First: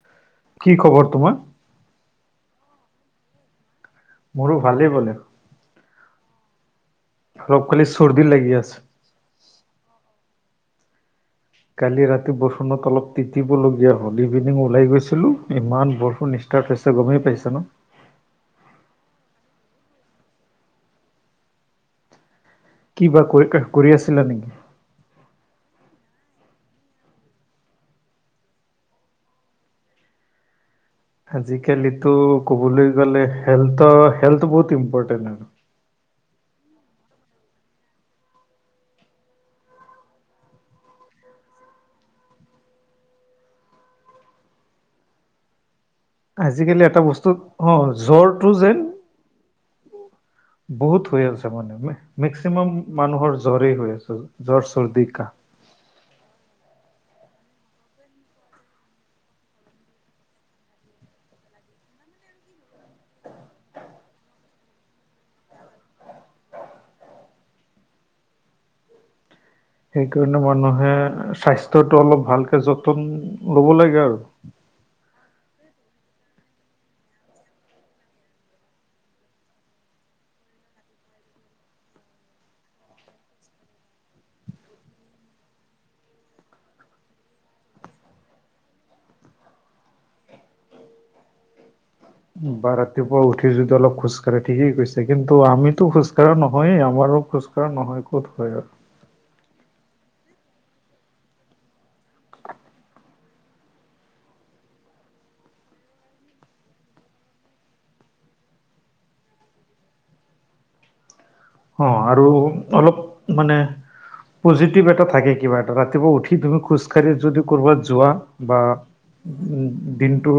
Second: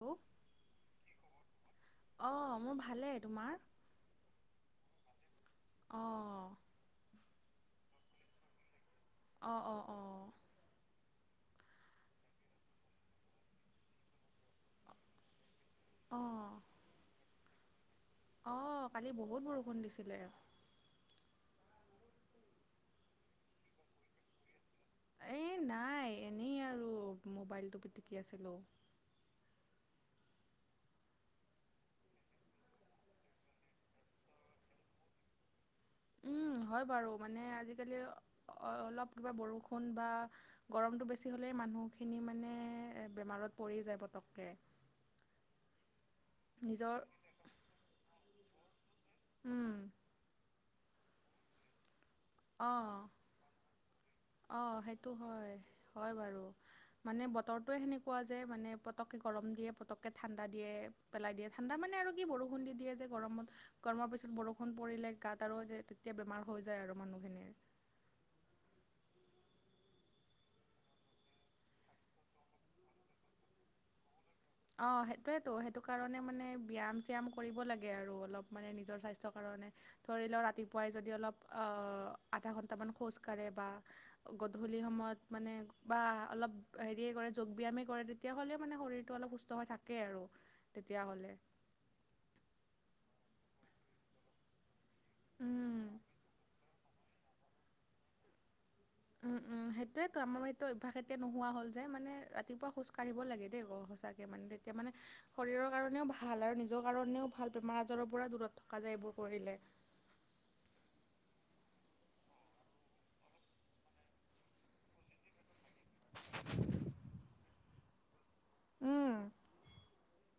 উ [unintelligible] কি খবৰ তোমাৰ? অ', মোৰ ভালেই, তোমাৰ? মোৰো ভালেই বোলে। অ'। অলপ খালী চৰদি লাগি আছে। অ', অ', অ'। কালি ৰাতি বৰষুণত অলপ তিতিবলগীয়া হয়। [unintelligible] ইভিনিং ওলাই গৈছিলোঁ, ইমান বৰষুণ ইষ্টাৰ্ত হৈছে গমেই পাইছে ন? অ', কালি বহুত বৰষুণ দিছিলে। কি বা কৰি-কৰি আছিলা নেকি? এই নাই, এনেই আৰু মোবাইলটো পিটিকি আছিলোঁ। আজিকালিতো ক'বলৈ গ'লে হেল্থৰ হেল্থ বহুত ইম্পৰটেণ্ট আৰু। উম, হয় বাৰু। মানে আজিকালি অ-অলপ কিবা বৰষুণ বা গৰমতটো বেছি হ'লেই মানুহখিনি মানে এ বেমাৰত পৰি যায় পতককে। [inaudible] আজিকালি নিজৰ এটা বস্তুত, অ', জ্বৰটো যেন বহুত হৈ আছে মানে, মেক্সিমাম অঁ মানুহৰ জ্বৰে হৈ আছে। জ্বৰ, অ', চৰ্দি, সেইটো কাহ। হয়- হয় বাৰু। মানে বতৰটোৱে সেনেকুৱা যে, মানে পটককে গৰম দিয়ে, পটককে ঠাণ্ডা দিয়ে। পেলাই দিয়ে, ঠাণ্ডা মানে আৰু কি বৰষুণ দি দিয়ে যে গৰমত। গৰমৰ পিছত বৰষুণ পৰিলে গাত আৰু সেই তেতিয়া বেমাৰ হৈ যায় আৰু মানুহখিনিৰ। সেইকাৰণে মানুহে স্বাস্থ্যটো অলপ ভালকে যতন ল'ব লাগে আৰু। অ', সেইটোৱেতো সেইটো কাৰণে মানে ব্যায়াম চ্যাম কৰিব লাগে আৰু অলপ মানে নিজৰ স্বাস্থ্য কাৰণে। ধৰি লওঁ ৰাতিপুৱাই যদি অলপ অ আধা ঘণ্টামান খোজ কাঢ়ে বা গধূলি সময়ত মানে বা অলপ হেৰিয়ে কৰে যোগ ব্যয়ামেই কৰে তেতিয়া হ'লেও মানে শৰীৰটো অলপ সুছ ত হৈ থাকে আৰু তেতিয়াহ'লে। বা ৰাতিপুৱা উঠি যদি অলপ খোজ কাঢ়ে, ঠিকেই কৈছে। তে কিন্তু আমিতো উম খোজ কঢ়া নহয়েই, আমাৰো খোজ কঢ়া নহয় ক'ত হয় আৰু। উম, উম, সেইটোয়েটো আমাৰ এইটো অভ্যাস এতিয়া নোহোৱা হ'ল যে, মান ৰাতিপুৱা খোজ কাঢ়িব লাগে দেই বাও সঁচা কে মানে তেতিয়া মানে শৰীৰৰ কাৰণেও ভাল আৰু নিজৰ কাৰণেও ভাল বেমাৰ আজাৰৰ পৰা দূৰত থাকে থকা যায় এইবোৰ কৰিলে। অ', আৰু অলপ মানে পজিটিভ এটা থাকে কিবা এটা, ৰাতিপুৱা উঠি তুমি খোজকাঢ়ি যদি ক'ৰবাত যোৱা বা উম দিনটো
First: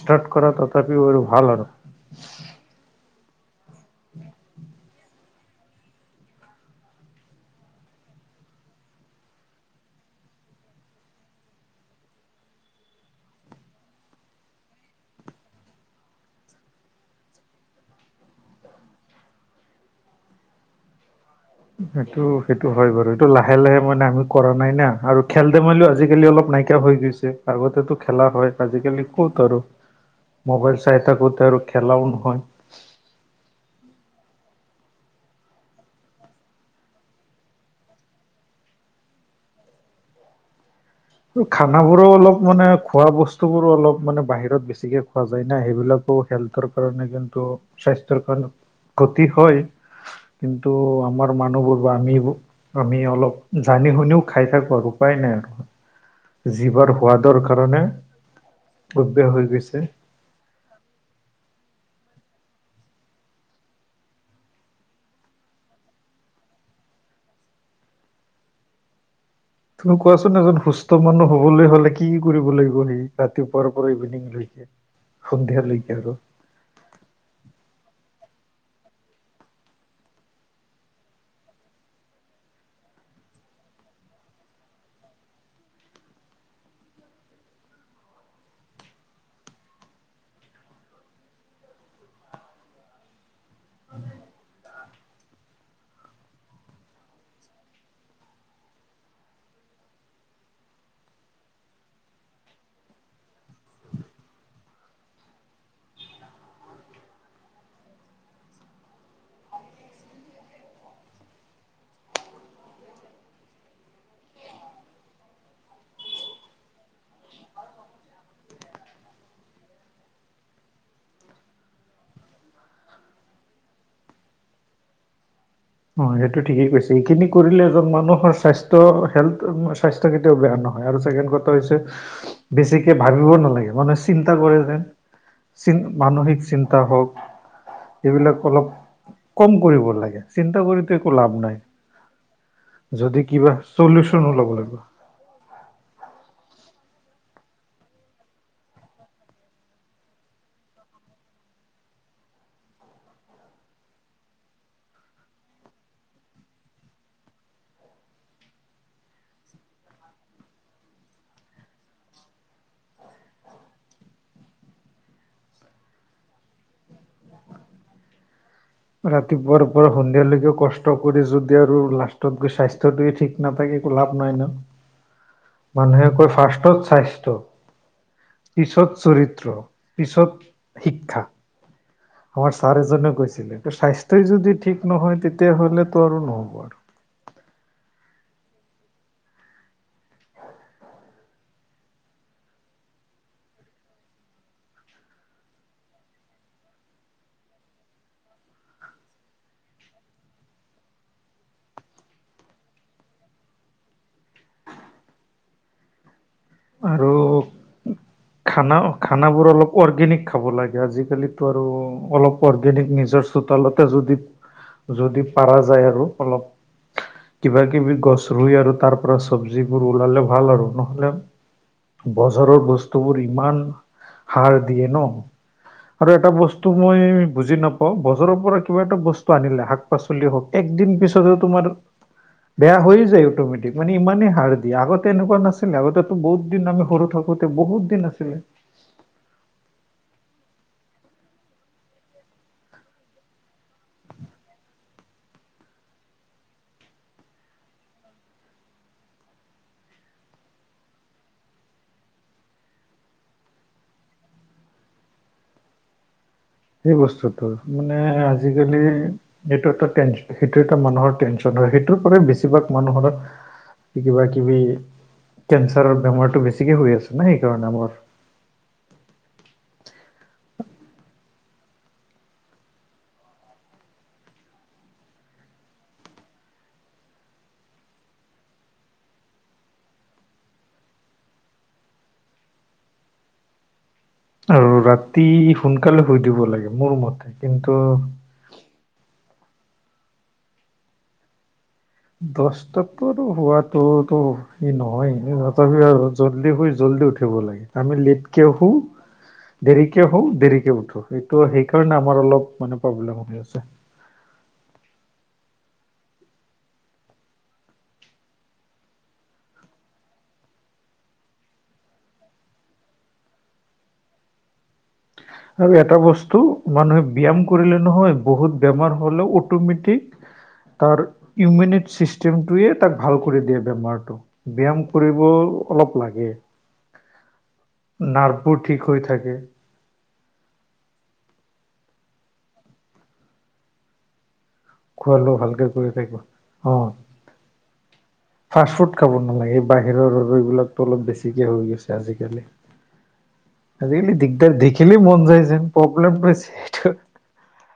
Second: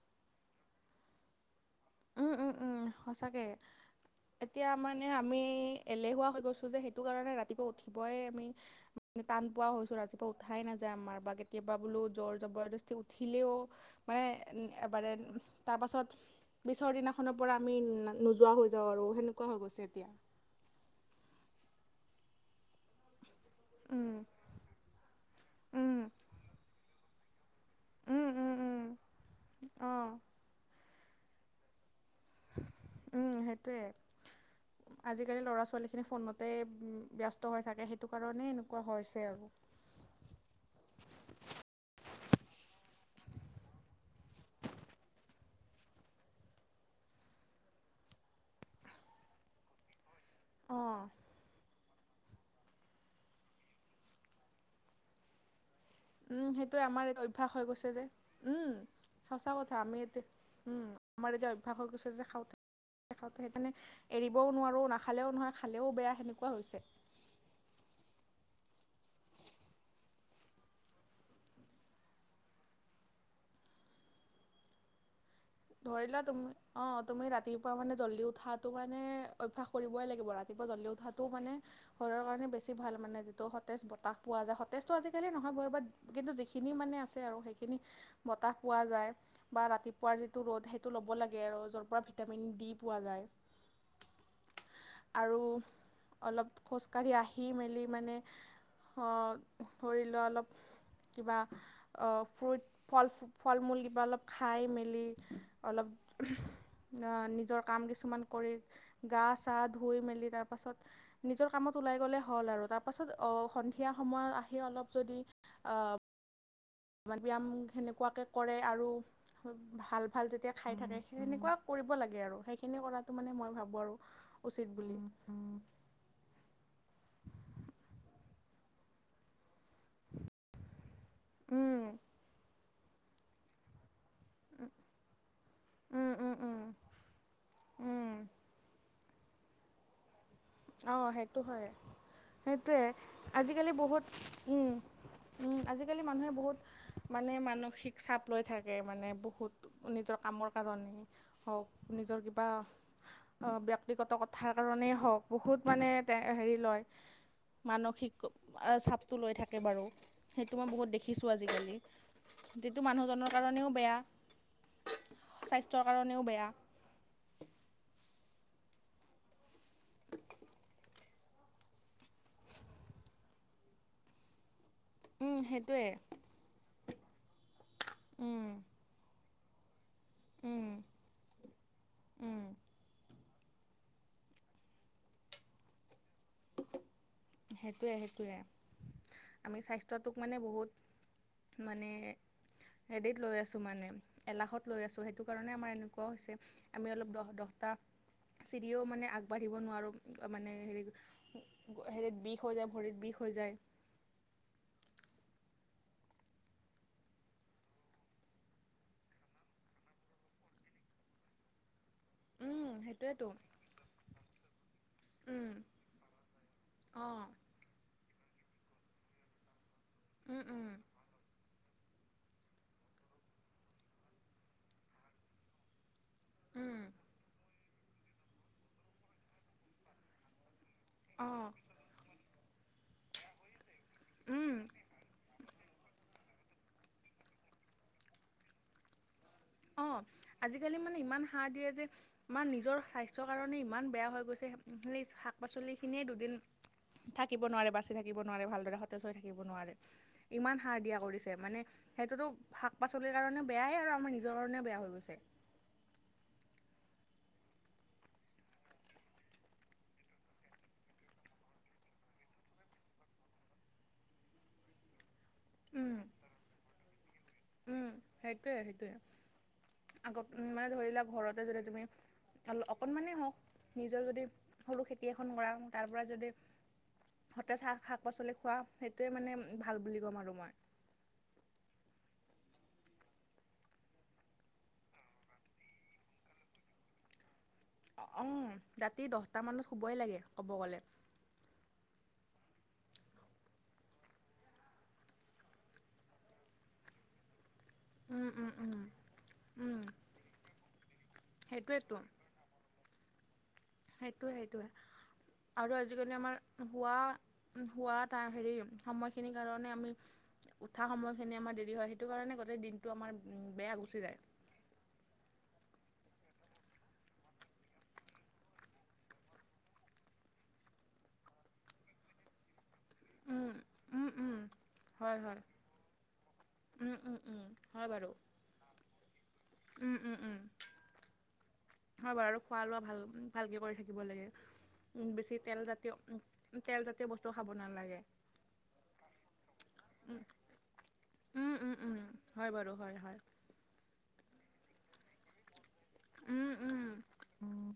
ষ্টাৰ্ট কৰা তথাপিও আৰু ভাল আৰু। উম, উম, উম, সঁচাকে। এতিয়া মানে আমি এলেহুৱা হৈ গৈছোঁ যে, সেইটো কাৰণে ৰাতিপুৱা উঠিবই আমি টান পোৱা হৈছো ৰাতিপুৱা উঠাই নাযায় আমাৰ বা কেতিয়াবা বোলো জ'ৰ জবৰদস্তি উঠিলেও মানে এ এবাৰে তাৰ পাছত পিছৰ দিনাখনৰ পৰা আমি নোযোৱা হৈ যাওঁ আৰু সেনেকুৱা হৈ গৈছে এতিয়া। সেইটো- সেইটো হয় বাৰু, এইটো লাহে- লাহে মানে উম, আমি কৰা নাই না আৰু খেল ধেমালিও উম, আজিকালি অলপ নাইকিয়া হৈ গৈছে। আগতেতো খেলা উম, হয়, উম, উম, আজিকালি ক'ত আৰু অ', মোবাইল চাই থাকোতে আৰু খেলাও নহয়। উম, সেইটোৱে। [inaudible] আজিকালি ল'ৰা ছোৱালীখিনি ফোনতে উম ব্যস্ত হৈ থাকে সেইটো কাৰণে এনেকুৱা হৈছে আৰু। খানাবোৰো অলপ মানে খোৱা বস্তু বোৰো অলপ মানে বাহিৰত বেছিকে খোৱা যায় না, সেইবিলাকো হেল্থৰ কাৰণে কিন্তু স্বাস্থ্যৰ কাৰণে ক্ষতি হয় কিন্তু অ', আমাৰ মানুহবোৰ বা আমিবো আমি অলপ জানি শুনিও খাই থাকোঁ আৰু উপায় নাই আৰু। উম, সেইটোৱে জিভাৰ আমাৰ এই সোৱাদৰ অভ্যাস হৈ কাৰণে গৈছে, যে উম, অভ্যাস হৈ সঁচা গৈছে কথা আমি এটো উম, আমাৰ এতিয়া অভ্যাস হৈ গৈছে যে খাওঁতে তে খাঁওতে, সেইকাৰণে এৰিবও নোৱাৰোঁ, নাখালেও নহয়, খালেও বেয়া সেনেকুৱা হৈছে। তুমি কোৱাচোন এজন সুস্থ মানুহ হ'বলে হ'লে কি- কি কৰিব লাগিব সি, ৰাতিপুৱাৰ পৰা ইভিনিং। [unintelligible] ধৰিলোৱা তুমি অ', তুমি ৰাতিপুৱা মানে জল্দি উঠাটো মানে অভ্যাস কৰিবই লাগিব, ৰাতিপুৱা জল্দি উঠাটো মানে শৰীৰৰ কাৰণে বেছি ভাল মানে, যিটো সতেজ বতাহ পোৱা যায় সতেজটো আজিকালি নহয় বাৰু, বাত কিন্তু যিখিনি মানে আছে আৰু সেইখিনি বতাহ পোৱা যায় বা ৰাতিপুৱাৰ যি টো ৰ'দ সেইটো ল'ব লাগে আৰু' য'ৰ পৰা ভিটামিন ডি পোৱা যায়। [inaudible] আৰু অলপ খোজকাঢ়ি আহি মেলি মানে অ', ধৰি লোৱা অলপ কিবা অ, ফ্ৰুইট ফলচ ফল মূল কিবা অলপ খাই মেলি অলপ [unintelligible] ন নিজৰ কাম কিছুমান কৰি গা চা ধুই মেলি তাৰপাছত নিজৰ কামত ওলাই গ'লে হ'ল আৰু তাৰপাছত অ, সন্ধিয়া সময়ত আহি অলপ যদি অ' বা ব্যায়াম সেনেকুৱাকে কৰে আৰু ভাল-ভাল যেতিয়া খাই থাকে সেনেকুৱা কৰিব লাগে আৰু। সেইখিনি কৰাটো মানে মই ভাৱোঁ আৰু উচিত বুলি। অ', সেইটো ঠিকেই কৈছে। এইখিনি কৰিলে এজন মানুহৰ স্বাস্থ্য হেল্থটো মচ স্বাস্থ্য কেতিয়াও বেয়া নহয় আৰু ছেকেন কথা হৈছে উম। বেছিকে ভাবিবও নালাগে মানেচ চিন্তা কৰি [unintelligible] উম, উম, মানসিক উম, চিন্তা হওঁক, উম, সেইবিলাক অলপ কম কৰিব লাগে। চিন্তা কৰিতো একো অ', লাভ সেইটো নাই হয়। সেইটোৱে, যদি কিবা আজিকালি বহুত, চলিউচন ওলাব উম। লাগিব উম, আজিকালি মানুহে বহুত মানে মানসিক চাপ লৈ থাকে মানে বহুত। নিজৰ কামৰ কাৰণে হওঁক, নিজৰ কিবা অ', ব্যক্তিগত কথাৰ কাৰণেই হওঁক, বহুত মানে তেঁ হেৰি লয় মানসিক এ চাপটো লৈ থাকে বাৰু, সেইটো মই বহুত দেখিছোঁ আজিকালি। যিটো মানুহজনৰ কাৰণেও বেয়া, স্বাস্থ্যৰ কাৰণেও বেয়া। ৰাতিপুৱাৰ, পৰা সন্ধিয়ালৈকে কষ্ট কৰি যদি আৰু লাষ্টত গৈ স্বাস্থ্যতোৱে ঠিক নাথাকে একো লাভ নাই ন? উম সেইটোৱে মানুহে কয় ফাৰ্ষ্টত স্বাস্থ্যয়, উম পিছত চৰিত্ৰ। উম পিছত শিক্ষা। [inaudible] আমাৰ ছাৰ এজনেও কৈছিলে, স্বাস্থ্যই যদি ঠিক নহয় তেতিয়াহ'লেতো আৰু নহ'ব আৰু। সেইটোৱে-সেইটোৱে, আমি স্বাস্থ্যটোক মানে বহুত মানে হেডিত লৈ আছোঁ মানে এলাখত লৈ আছোঁ, সেইটো কাৰণে আমাৰ এনেকুৱাও হৈছে। আমি অলপ দহ দহটা চিৰিও মানে আগবাঢ়িব নোৱাৰোঁ মানে হেৰি হেৰিত বিষ হৈ যায়, ভৰিত বিষ হৈ যায়। আৰু খানাউ, খানাবোৰ অলপ অৰ্গেনিক খাব লাগে। আজিকালিতো আৰু অলপ উম অৰ্গেনিক নিজৰ সেইটোৱেতো চোতালতে যদি-যদি উম পাৰা যায় আৰু। অলপ- অঁ কিবা কিবি গছ ৰুই আৰু তাৰ পৰা চব্জিবোৰ ওলালে উম ভাল আৰু, উম নহ'লে বজাৰৰ বস্তু ইমান হাৰ দিয়ে ন? আৰু এটা বস্তু উম মই বুজি নাপ বজাৰৰ পৰা কিবা এটা বস্তু আনিলা ল, শাক-পাচলিয়ে হওঁক একদিন পিছতে অঁ তোমাৰ বেয়া হৈয়ে যায় অট'মেটিক মানে ইমানেই উম হাৰ্ দিয়ে, আগতে এনেকুৱা নাছিলে। আগতেটো বহুত দিন আমি সৰু থাকোঁতে বহুত নাছিলে অ', আজিকালি মানে ইমান সাৰ দিয়ে। যে আমাৰ নিজৰ স্বাস্থ্যৰ কাৰণে ইমান বেয়া হৈ গৈছে, সেই শাক পাচলি খিনিয়ে দুদিন থাকিব নোৱাৰে বাচি থাকিব নোৱাৰে, ভালদৰে সতেজ হৈ থাকিব নোৱাৰে। ইমান সাৰ দিয়া কৰিছে, মানে সেইটোতো শাক পাচলিৰ কাৰণে বেয়াই আৰু আমাৰ নি নিজৰ কাৰণে বেয়া হৈ গৈছে। সেই বস্তুটোৰ, মানে আজিকালি সেইটো এটা টেনচ সেইটো এটা মানুহৰ টেনচন হয়, সেইটোৰ পৰাই বেছিভাগ মানুহৰ কিবা কিবি, কেঞ্চাৰৰ উম বেমাৰটো বেছিকে হৈ আছে না সেই কাৰণে আমাৰ। সেইটোয়ে- সেইটোয়ে, আগত মানে ধৰি লোৱা ঘৰতে যদি তুমি অকণমানেই হওঁক নিজৰ যদি সৰু খেতি এখন কৰা তাৰ পৰা যদি সতেজা শা শাক-পাচলি খোৱা, সেইটোৱে মানে ভাল বুলি ক'ম আৰু মই। আৰু ৰাতি সোনকালে শুই দিব লাগে, মোৰ মতে। কিন্তু অ', অ', ৰাতি দহটামানত শুবই লাগে ক'ব গ'লে। দচ টাতটো আৰু শুৱাটো এইটো এই নহয় এনে তথাপিও আৰু জল্দি শুই জল্দি উঠিব লাগে আমি উম লেটকে উম উম শোওঁ উম দেৰিকে শোওঁ দেৰিকে উঠো, এইটো সেইটোৱেতো সেইকাৰণে আমাৰ অলপ মানে প্ৰব্লেম হৈ আছে। সেইটোৱে- সেইটোৱে, আৰু আজিকালি আমাৰ শোৱা শোৱা তাৰ হেৰি সময়খিনিৰ কাৰণে আমি উঠা সময়খিনি আমাৰ দেৰি হয়, সেইটো কাৰণে গোটেই দিনটো আমাৰ বেয়া গুচি যায়। আৰু এটা বস্তু, মানুহে ব্যায়াম কৰিলে নহয় বহুত বেমাৰ হ'লেও অট'মেটিক তাৰ ইউমিনিন চিষ্টেমটোয়ে তাক ভাল কৰি উম দিয়ে উম বেমাৰটো, উম, ব্যায়াম হয় কৰিব হয় অলপ লাগে। উম উম উম, হয় বাৰ নাৰ্ভবোৰ ঠিক হৈ থাকে। উম, উম, উম। হয় বাৰু, খোৱা লোৱা ভাল ভালকে কৰি থাকিব লাগে। উম, খোৱা লোৱা বেছি তেল ভালকে কৰি জাতীয় থাকিব উম অ। তেলজাতীয় বস্তু খাব নালাগে। ফাষ্ট ফুড খাব নালাগে, বাহিৰৰ আৰু এইবিলাকতো অলপ বেছিকে উম হৈ উম গৈছে উম আজিকালি। হয় বাৰু হয়-হয়। আজিকালি দিগদাৰ, দেখিলই মন যায় যেন। প্ৰব্লেমটো উম, উম, সেইটো উম।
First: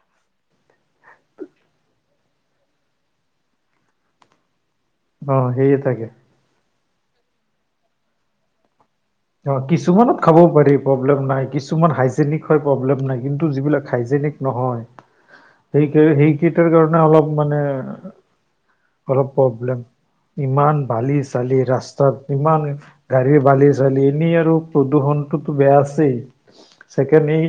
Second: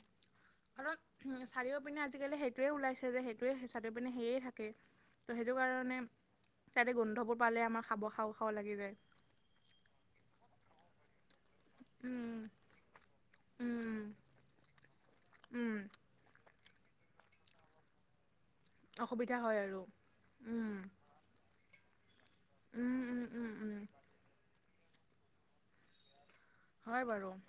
কাৰণ, চাৰিও পিনে আজিকালি সেইটোৱে ওলাইছে যে, সেইটোৱে চাৰিও পিনে সেয়ে থাকে। অ ত' সেইটো সেয়ে কাৰণে থাকে। তাতে গোন্ধবোৰ পালে আমাৰ খাব খাওঁ- খাওঁ লাগি যায়। অ', কিছুমানত খাব পাৰি প্ৰব্লেম নাই, কিছুমান হাইজেনিক উম, হয় প্ৰব্লেম নাই, কিন্তু যিবিলাক উম, হাইজেনিক নহয় উম, সেইটোৱে সেইকেইটাৰ কাৰণে অলপ মানে অলপ অসুবিধা হয় আৰু। প্ৰব্লেম, উম, ইমান বালি চ বালি ৰাস্তাত ইমান উম, উম, গাড়ী উম, বালি উম, চালি এনেই আৰু প্ৰদূষণটোতো বেয়া আছেই, হয় ছেকেণ্ড বাৰু। এই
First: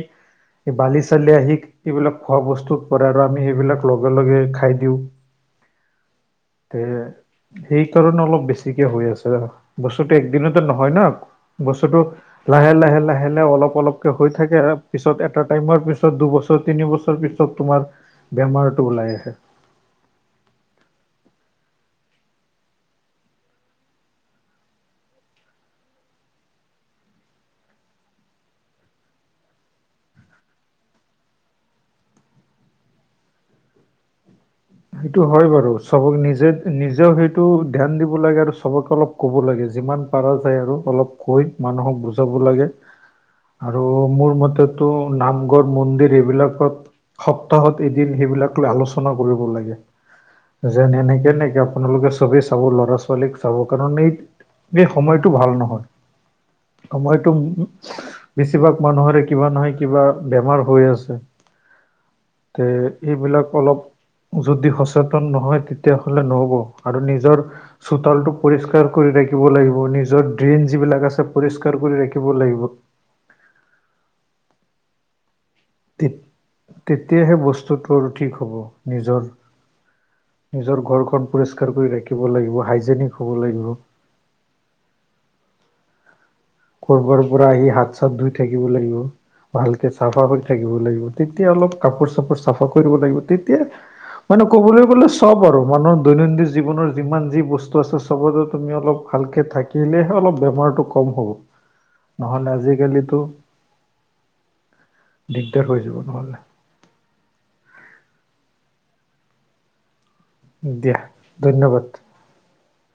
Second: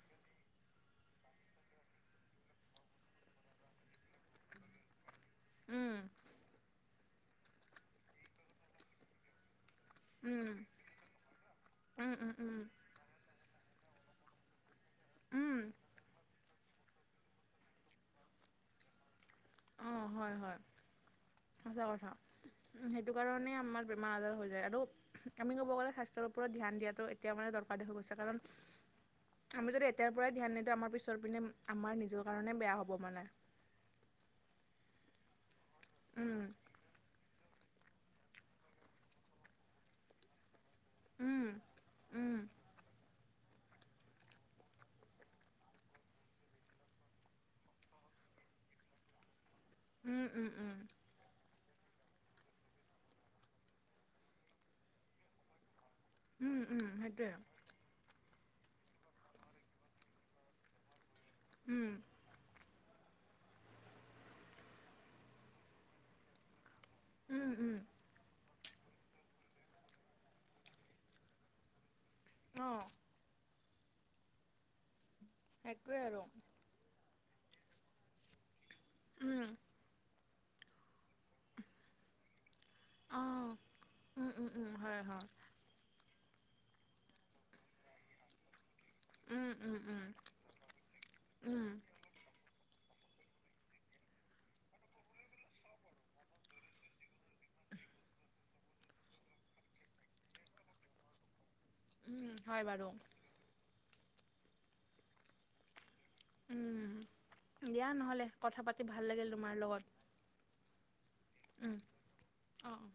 এই বালি চালি আহি এইবিলাক খোৱা বস্তুত পৰে আৰু আমি সেইবিলাক লগে-লগে খাই দিওঁ। উম, এ সেইকাৰণে অলপ বেছিকে হৈ আছে ৰ, বস্তুটো উম, একদিনতে নহয় ন। বস্তুটো উম, উম, উম, লাহে লাহে- লাহে-লাহে অলপ অলপকে হৈ থাকে, পিছত এটা উম, টাইমৰ পিছত দুবছৰ বছৰ তিনি বছৰ পিছত তোমাৰ বেমাৰটো ওলাই আহে। অ', হয়-হয়। সঁচা কথা, উম, সেইটো কাৰণে আমাৰ বেমাৰ আজাৰ হৈ যায় আৰু আমি ক'ব গ'লে স্বাস্থ্যৰ ওপৰত ধ্যান দিয়াটো এতিয়া মানে দৰকাৰী হৈ গৈছে কাৰণ আমি যদি এতিয়াৰ পৰাই ধ্যান নিদিওঁ আমাৰ পিছৰ পিনে, আমাৰ নিজৰ কাৰণে বেয়া হ'ব মানে। সেইটো হয় বাৰু, চবক নিজে উম, নিজেও সেইটো ধ্যান দিব লাগে আৰু চবকে অলপ ক'ব লাগে যিমান পাৰা যায় আৰু। অলপ উম, কৈ মানুহক বুজাব উম, লাগে। আৰু মোৰ মতেতো নামঘৰ, মন্দিৰ, এইবিলাকত সপ্তাহত এদিন সেইবিলাক লৈ আলোচনা কৰিব লাগে। উম, উম, উম, যেন এনেকে এ নেকি আপোনালোকে চবেই চাব ল'ৰা ছোৱালীক চাব কাৰণে, এই-এই সময়তটো ভাল নহয়। উম, উম, সময়তো, সেইটোৱে। বেছিভাগ মানুহৰে কিবা নহয় কিবা বেমাৰ হৈ আছে। উম। তে, এইবিলাক অলপ যদি সচেতন নহয় তেতিয়াহলে নহ'ব আৰু নিজৰ উম, উম, চোতালতো' পৰিষ্কাৰ কৰি ৰাখিব লাগিব, নিজৰ ড্ৰীম যিবিলাক আছে পৰিষ্কাৰ কৰি ৰাখিব লাগিব। অ', সেইটোৱে তে আৰু। তেতিয়াহে বস্তুটো আৰু ঠিক হ'ব। নিজৰ উম, নিজৰ ঘৰখন পৰিষ্কাৰ কৰি ৰাখিব লাগিব, হাইজেনিক হ'ব লাগিব। উম-উম, হয়-হয়। কৰবাৰ পৰা আহি হাত চাত ধুই থাকিব লাগিব, উম, উম, ভালকৈ উম, চাফা কৰি থাকিব লাগিব। তেতিয়া উম, অলপ কাপোৰ চাপোৰ চাফা কৰিব লাগিব, তেতিয়া মানে ক'বলৈ গ'লে চব আৰু মানুহৰ দৈনন্দিন জীৱনৰ যিমান যি বস্তু আছে চবতে তুমি অলপ ভালকে থাকিলেহে অলপ বেমাৰটো কম হ'ব। উম, নহলে হয় বাৰু আজিকালিতো, দিগদাৰ হৈ যাব নহলে। উম, দিয়া নহ'লে কথা পাতি ভাল লাগিল তোমাৰ লগত। দিয়া, উম, ধন্যবাদ। অ', অ'।